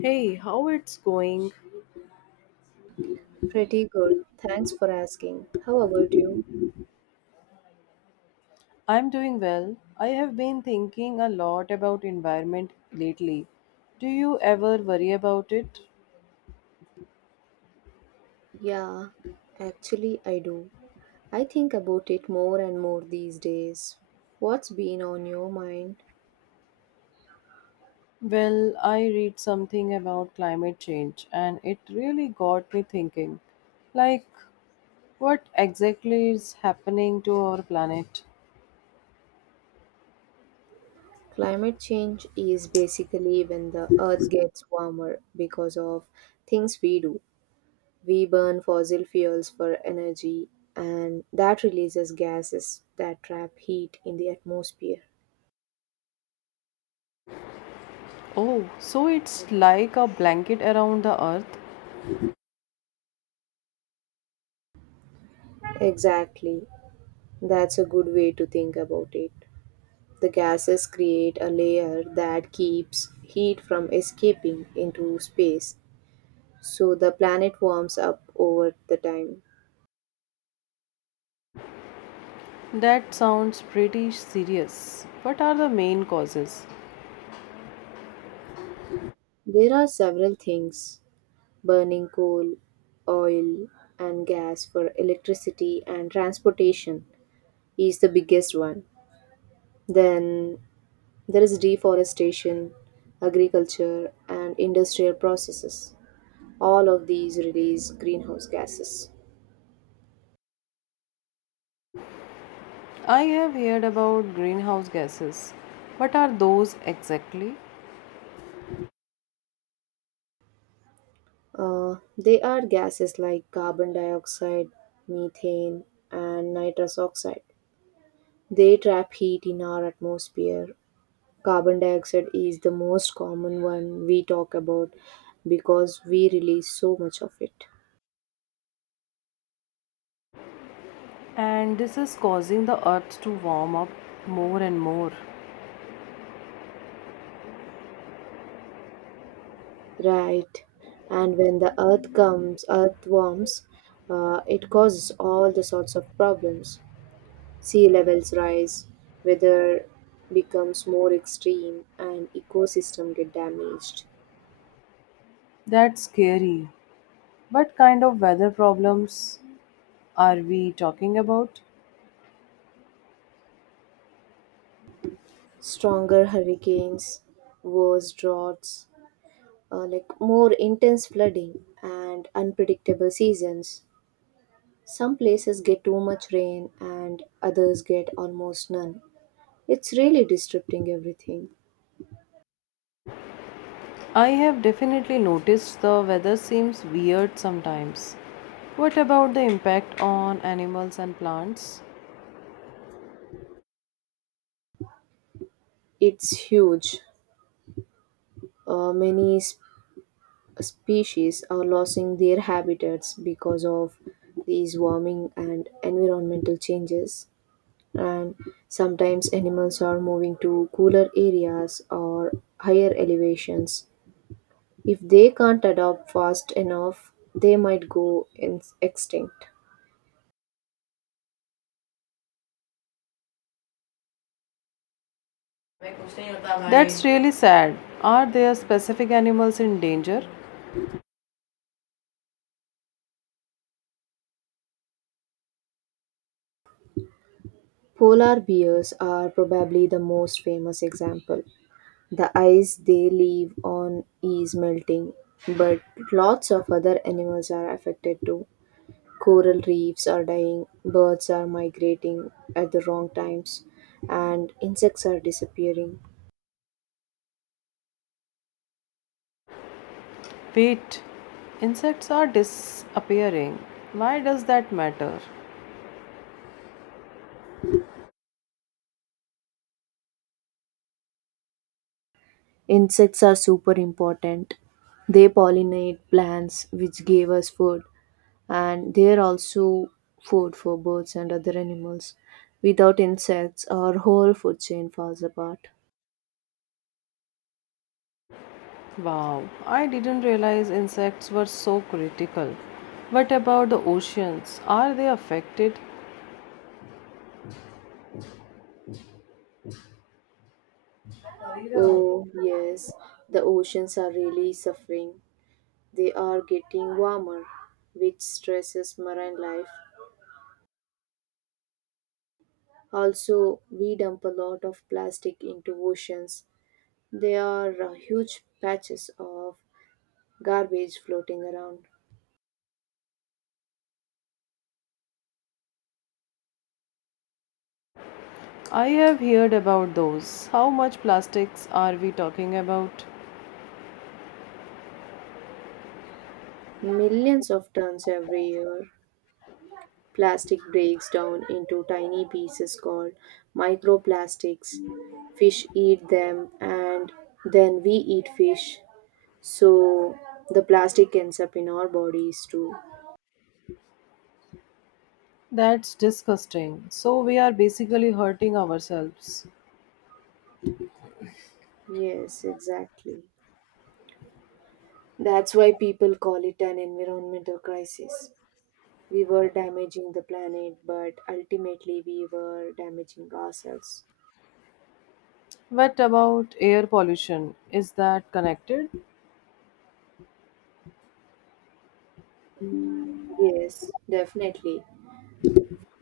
Hey, how it's going? Pretty good. Thanks for asking. How about you? I'm doing well. I have been thinking a lot about environment lately. Do you ever worry about it? Yeah, actually, I do. I think about it more and more these days. What's been on your mind? Well, I read something about climate change and it really got me thinking. Like what exactly is happening to our planet? Climate change is basically when the earth gets warmer because of things we do. We burn fossil fuels for energy, and that releases gases that trap heat in the atmosphere. Oh, so it's like a blanket around the earth? Exactly. That's a good way to think about it. The gases create a layer that keeps heat from escaping into space, so the planet warms up over the time. That sounds pretty serious. What are the main causes? There are several things: burning coal, oil, and gas for electricity and transportation is the biggest one. Then there is deforestation, agriculture, and industrial processes. All of these release greenhouse gases. I have heard about greenhouse gases. What are those exactly? They are gases like carbon dioxide, methane, and nitrous oxide. They trap heat in our atmosphere. Carbon dioxide is the most common one we talk about because we release so much of it. And this is causing the earth to warm up more and more. Right. And when earth warms, it causes all the sorts of problems. Sea levels rise, weather becomes more extreme, and ecosystem get damaged. That's scary. What kind of weather problems are we talking about? Stronger hurricanes, worse droughts, more intense flooding, and unpredictable seasons. Some places get too much rain, and others get almost none. It's really disrupting everything. I have definitely noticed the weather seems weird sometimes. What about the impact on animals and plants? It's huge. Many species are losing their habitats because of these warming and environmental changes. And sometimes animals are moving to cooler areas or higher elevations. If they can't adapt fast enough, they might go extinct. That's really sad. Are there specific animals in danger? Polar bears are probably the most famous example. The ice they live on is melting, but lots of other animals are affected too. Coral reefs are dying, birds are migrating at the wrong times, and insects are disappearing. Wait, insects are disappearing. Why does that matter? Insects are super important. They pollinate plants, which give us food, and they are also food for birds and other animals. Without insects, our whole food chain falls apart. Wow, I didn't realize insects were so critical. What about the oceans? Are they affected? Oh, yes, the oceans are really suffering. They are getting warmer, which stresses marine life. Also, we dump a lot of plastic into oceans. There are huge patches of garbage floating around. I have heard about those. How much plastics are we talking about? Millions of tons every year. Plastic breaks down into tiny pieces called microplastics. Fish eat them and then we eat fish. So the plastic ends up in our bodies too. That's disgusting. So we are basically hurting ourselves. Yes, exactly. That's why people call it an environmental crisis. We were damaging the planet, but ultimately we were damaging ourselves. What about air pollution? Is that connected? Yes, definitely.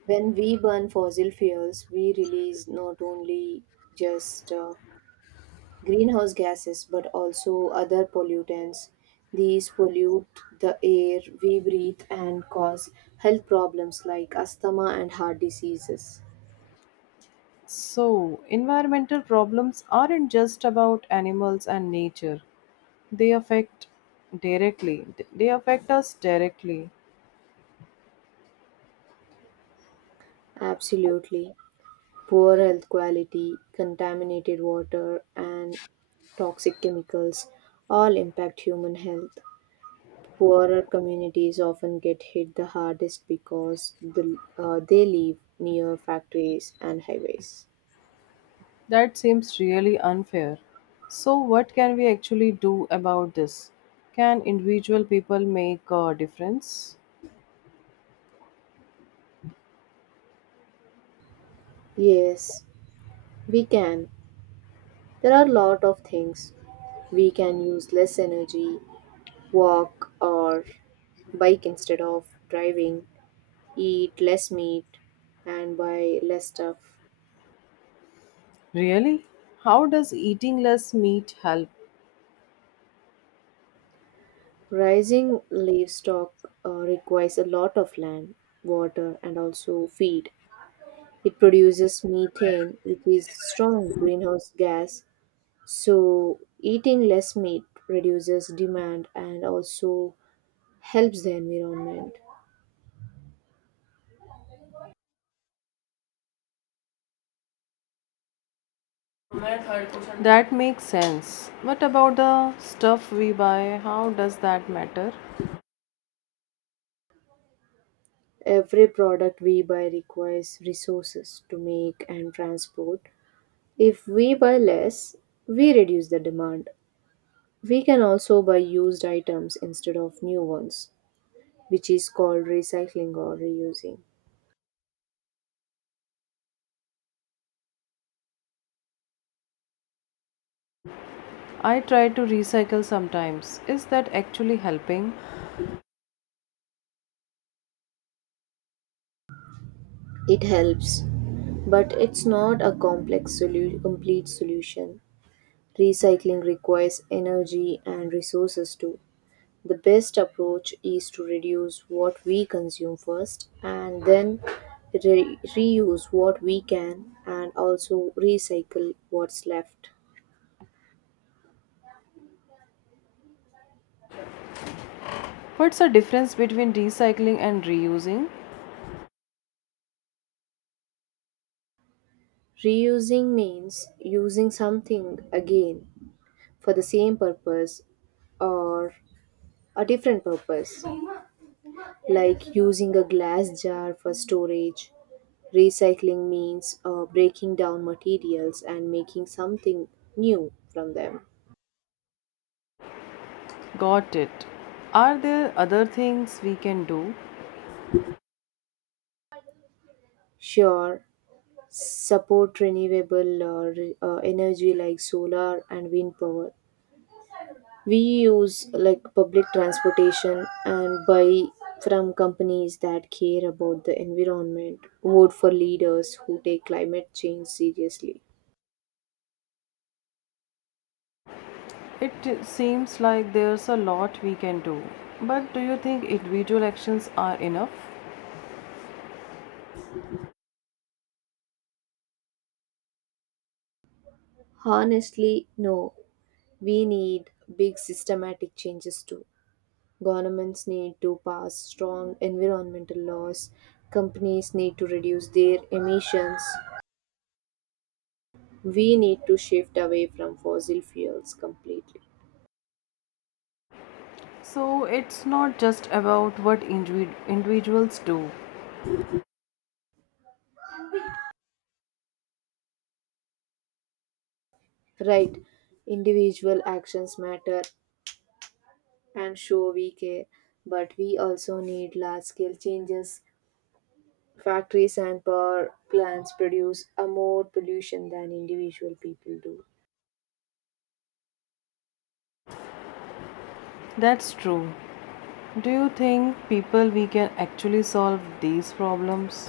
When we burn fossil fuels, we release not only just greenhouse gases but also other pollutants. These pollute the air we breathe and cause health problems like asthma and heart diseases. So, environmental problems aren't just about animals and nature. They affect directly. They affect us directly. Absolutely. Poor health quality, contaminated water, and toxic chemicals all impact human health. Poorer communities often get hit the hardest because they live near factories and highways. That seems really unfair. So, what can we actually do about this? Can individual people make a difference? Yes, we can. There are a lot of things. We can use less energy, walk or bike instead of driving, eat less meat, and buy less stuff. Really? How does eating less meat help? Raising livestock requires a lot of land, water, and also feed. It produces methane, which is strong greenhouse gas. So eating less meat reduces demand and also helps the environment. That makes sense. What about the stuff we buy? How does that matter? Every product we buy requires resources to make and transport. If we buy less, we reduce the demand. We can also buy used items instead of new ones, which is called recycling or reusing. I try to recycle sometimes. Is that actually helping? It helps, but it's not a complete solution. Recycling requires energy and resources too. The best approach is to reduce what we consume first and then reuse what we can and also recycle what's left. What's the difference between recycling and reusing? Reusing means using something again for the same purpose or a different purpose, like using a glass jar for storage. Recycling means breaking down materials and making something new from them. Got it. Are there other things we can do? Sure, support renewable energy like solar and wind power. We use like public transportation and buy from companies that care about the environment. Vote for leaders who take climate change seriously. It seems like there's a lot we can do. But do you think individual actions are enough? Honestly, no. We need big systematic changes too. Governments need to pass strong environmental laws, companies need to reduce their emissions. We need to shift away from fossil fuels completely. So it's not just about what individuals do. Right, individual actions matter and show we care, but we also need large scale changes. Factories and power plants produce a more pollution than individual people do. That's true. Do you think people we can actually solve these problems?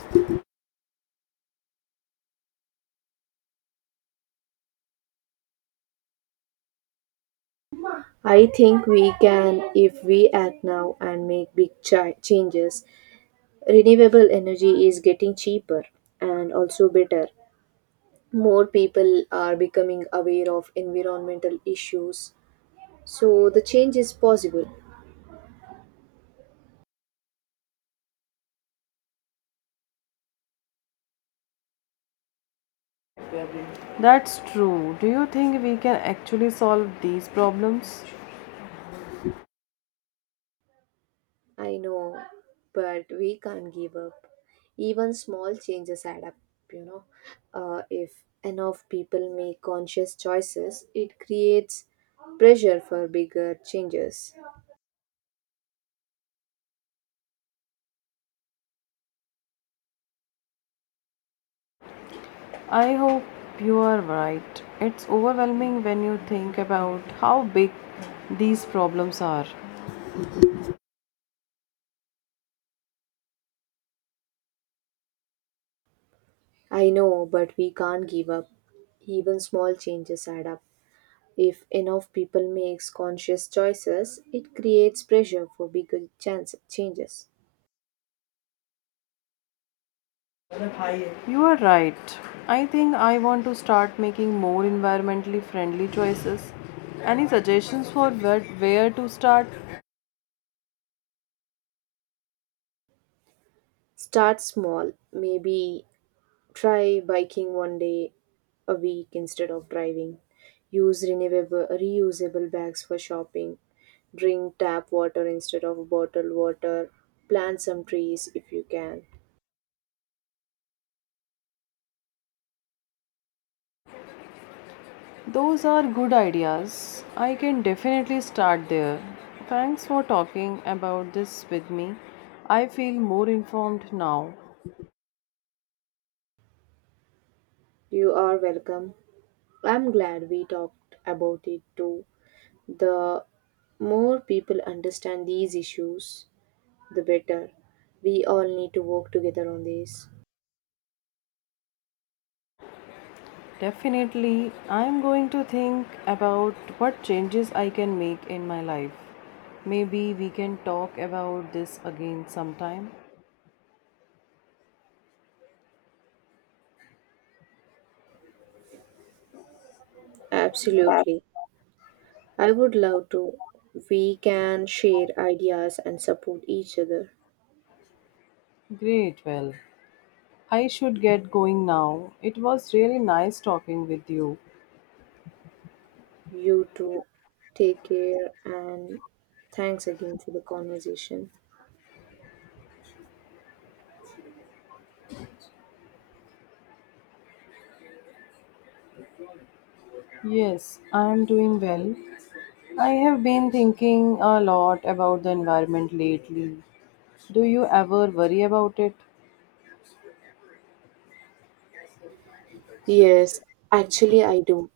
I think we can if we act now and make big changes. Renewable energy is getting cheaper and also better. More people are becoming aware of environmental issues. So the change is possible. That's true. Do you think we can actually solve these problems? I know, but we can't give up. Even small changes add up, you know. If enough people make conscious choices, it creates pressure for bigger changes. I hope you are right. It's overwhelming when you think about how big these problems are. I know, but we can't give up. Even small changes add up. If enough people makes conscious choices, it creates pressure for bigger chance changes. You are right. I think I want to start making more environmentally friendly choices. Any suggestions for where to start? Start small. Maybe try biking one day a week instead of driving. Use renewable reusable bags for shopping. Drink tap water instead of bottled water. Plant some trees if you can. Those are good ideas. I can definitely start there. Thanks for talking about this with me. I feel more informed now. You are welcome. I'm glad we talked about it too. The more people understand these issues, the better. We all need to work together on this. Definitely, I am going to think about what changes I can make in my life. Maybe we can talk about this again sometime. Absolutely. I would love to. We can share ideas and support each other. Great, well, I should get going now. It was really nice talking with you. You too. Take care and thanks again for the conversation. Yes, I am doing well. I have been thinking a lot about the environment lately. Do you ever worry about it? Yes, actually, I do.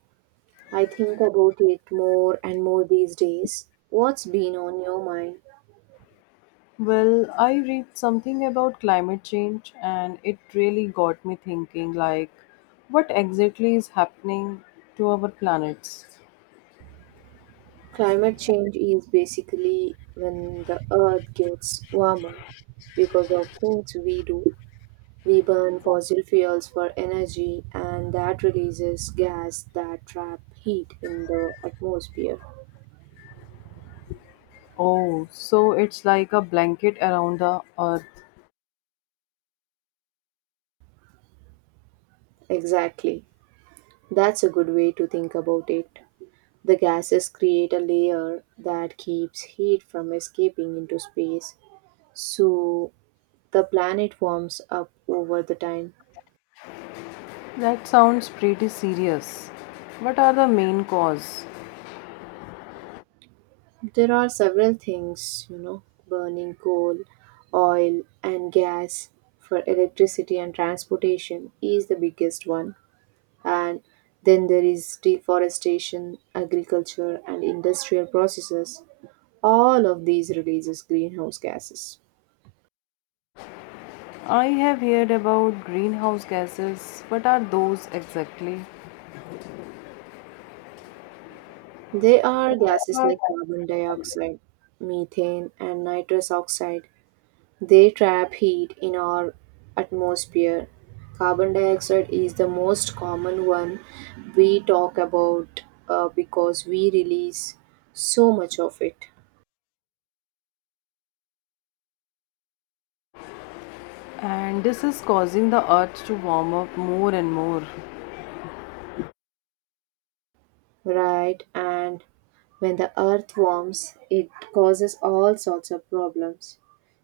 I think about it more and more these days. What's been on your mind? Well, I read something about climate change and it really got me thinking. What exactly is happening to our planets? Climate change is basically when the earth gets warmer because of things we do. We burn fossil fuels for energy, and that releases gas that trap heat in the atmosphere. Oh, so it's like a blanket around the earth. Exactly. That's a good way to think about it. The gases create a layer that keeps heat from escaping into space, so the planet warms up over the time. That sounds pretty serious. What are the main cause? There are several things, you know, burning coal, oil, and gas for electricity and transportation is the biggest one. And then there is deforestation, agriculture, and industrial processes. All of these releases greenhouse gases. I have heard about greenhouse gases. What are those exactly? They are gases like carbon dioxide, methane, and nitrous oxide. They trap heat in our atmosphere. Carbon dioxide is the most common one we talk about because we release so much of it, And this is causing the earth to warm up more and more. right? And when the earth warms, it causes all sorts of problems.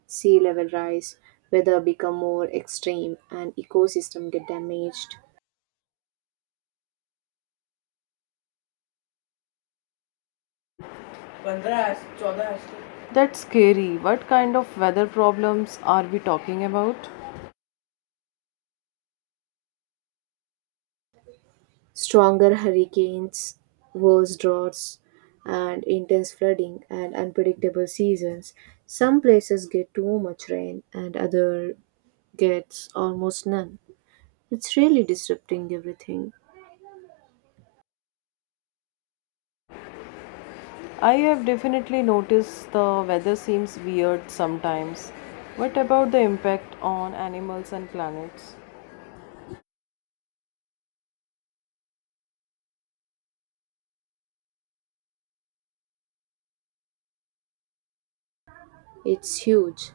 Sea level rise, weather become more extreme, and ecosystem get damaged. That's scary. What kind of weather problems are we talking about? Stronger hurricanes, worse droughts, and intense flooding and unpredictable seasons. Some places get too much rain and other gets almost none. It's really disrupting everything. I have definitely noticed the weather seems weird sometimes. What about the impact on animals and planets? It's huge.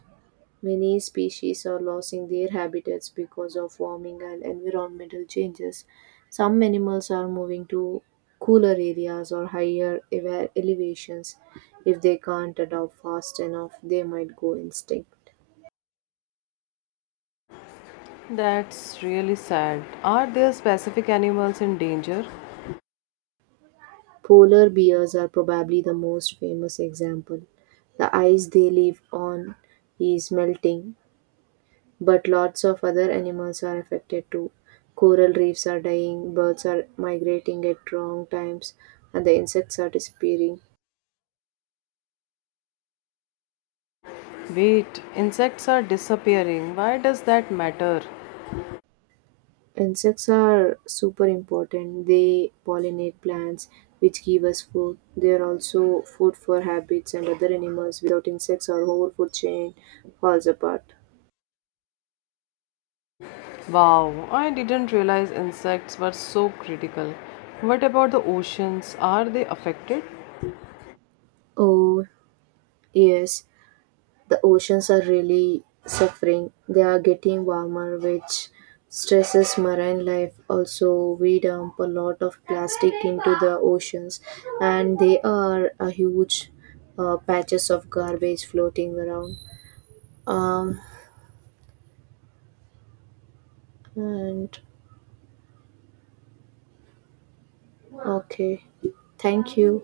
Many species are losing their habitats because of warming and environmental changes. Some animals are moving to cooler areas or elevations. If they can't adapt fast enough, they might go extinct. That's really sad. Are there specific animals in danger? Polar bears are probably the most famous example. The ice they live on is melting, but lots of other animals are affected too. Coral reefs are dying, birds are migrating at wrong times, and the insects are disappearing. Wait, insects are disappearing. Why does that matter? Insects are super important. They pollinate plants, which give us food. They are also food for habits and other animals. Without insects, our whole food chain falls apart. Wow, I didn't realize insects were so critical. What about the oceans? Are they affected? Oh, yes. The oceans are really suffering. They are getting warmer, which stresses marine life. Also, we dump a lot of plastic into the oceans, and they are a huge patches of garbage floating around. Um, and okay, thank you.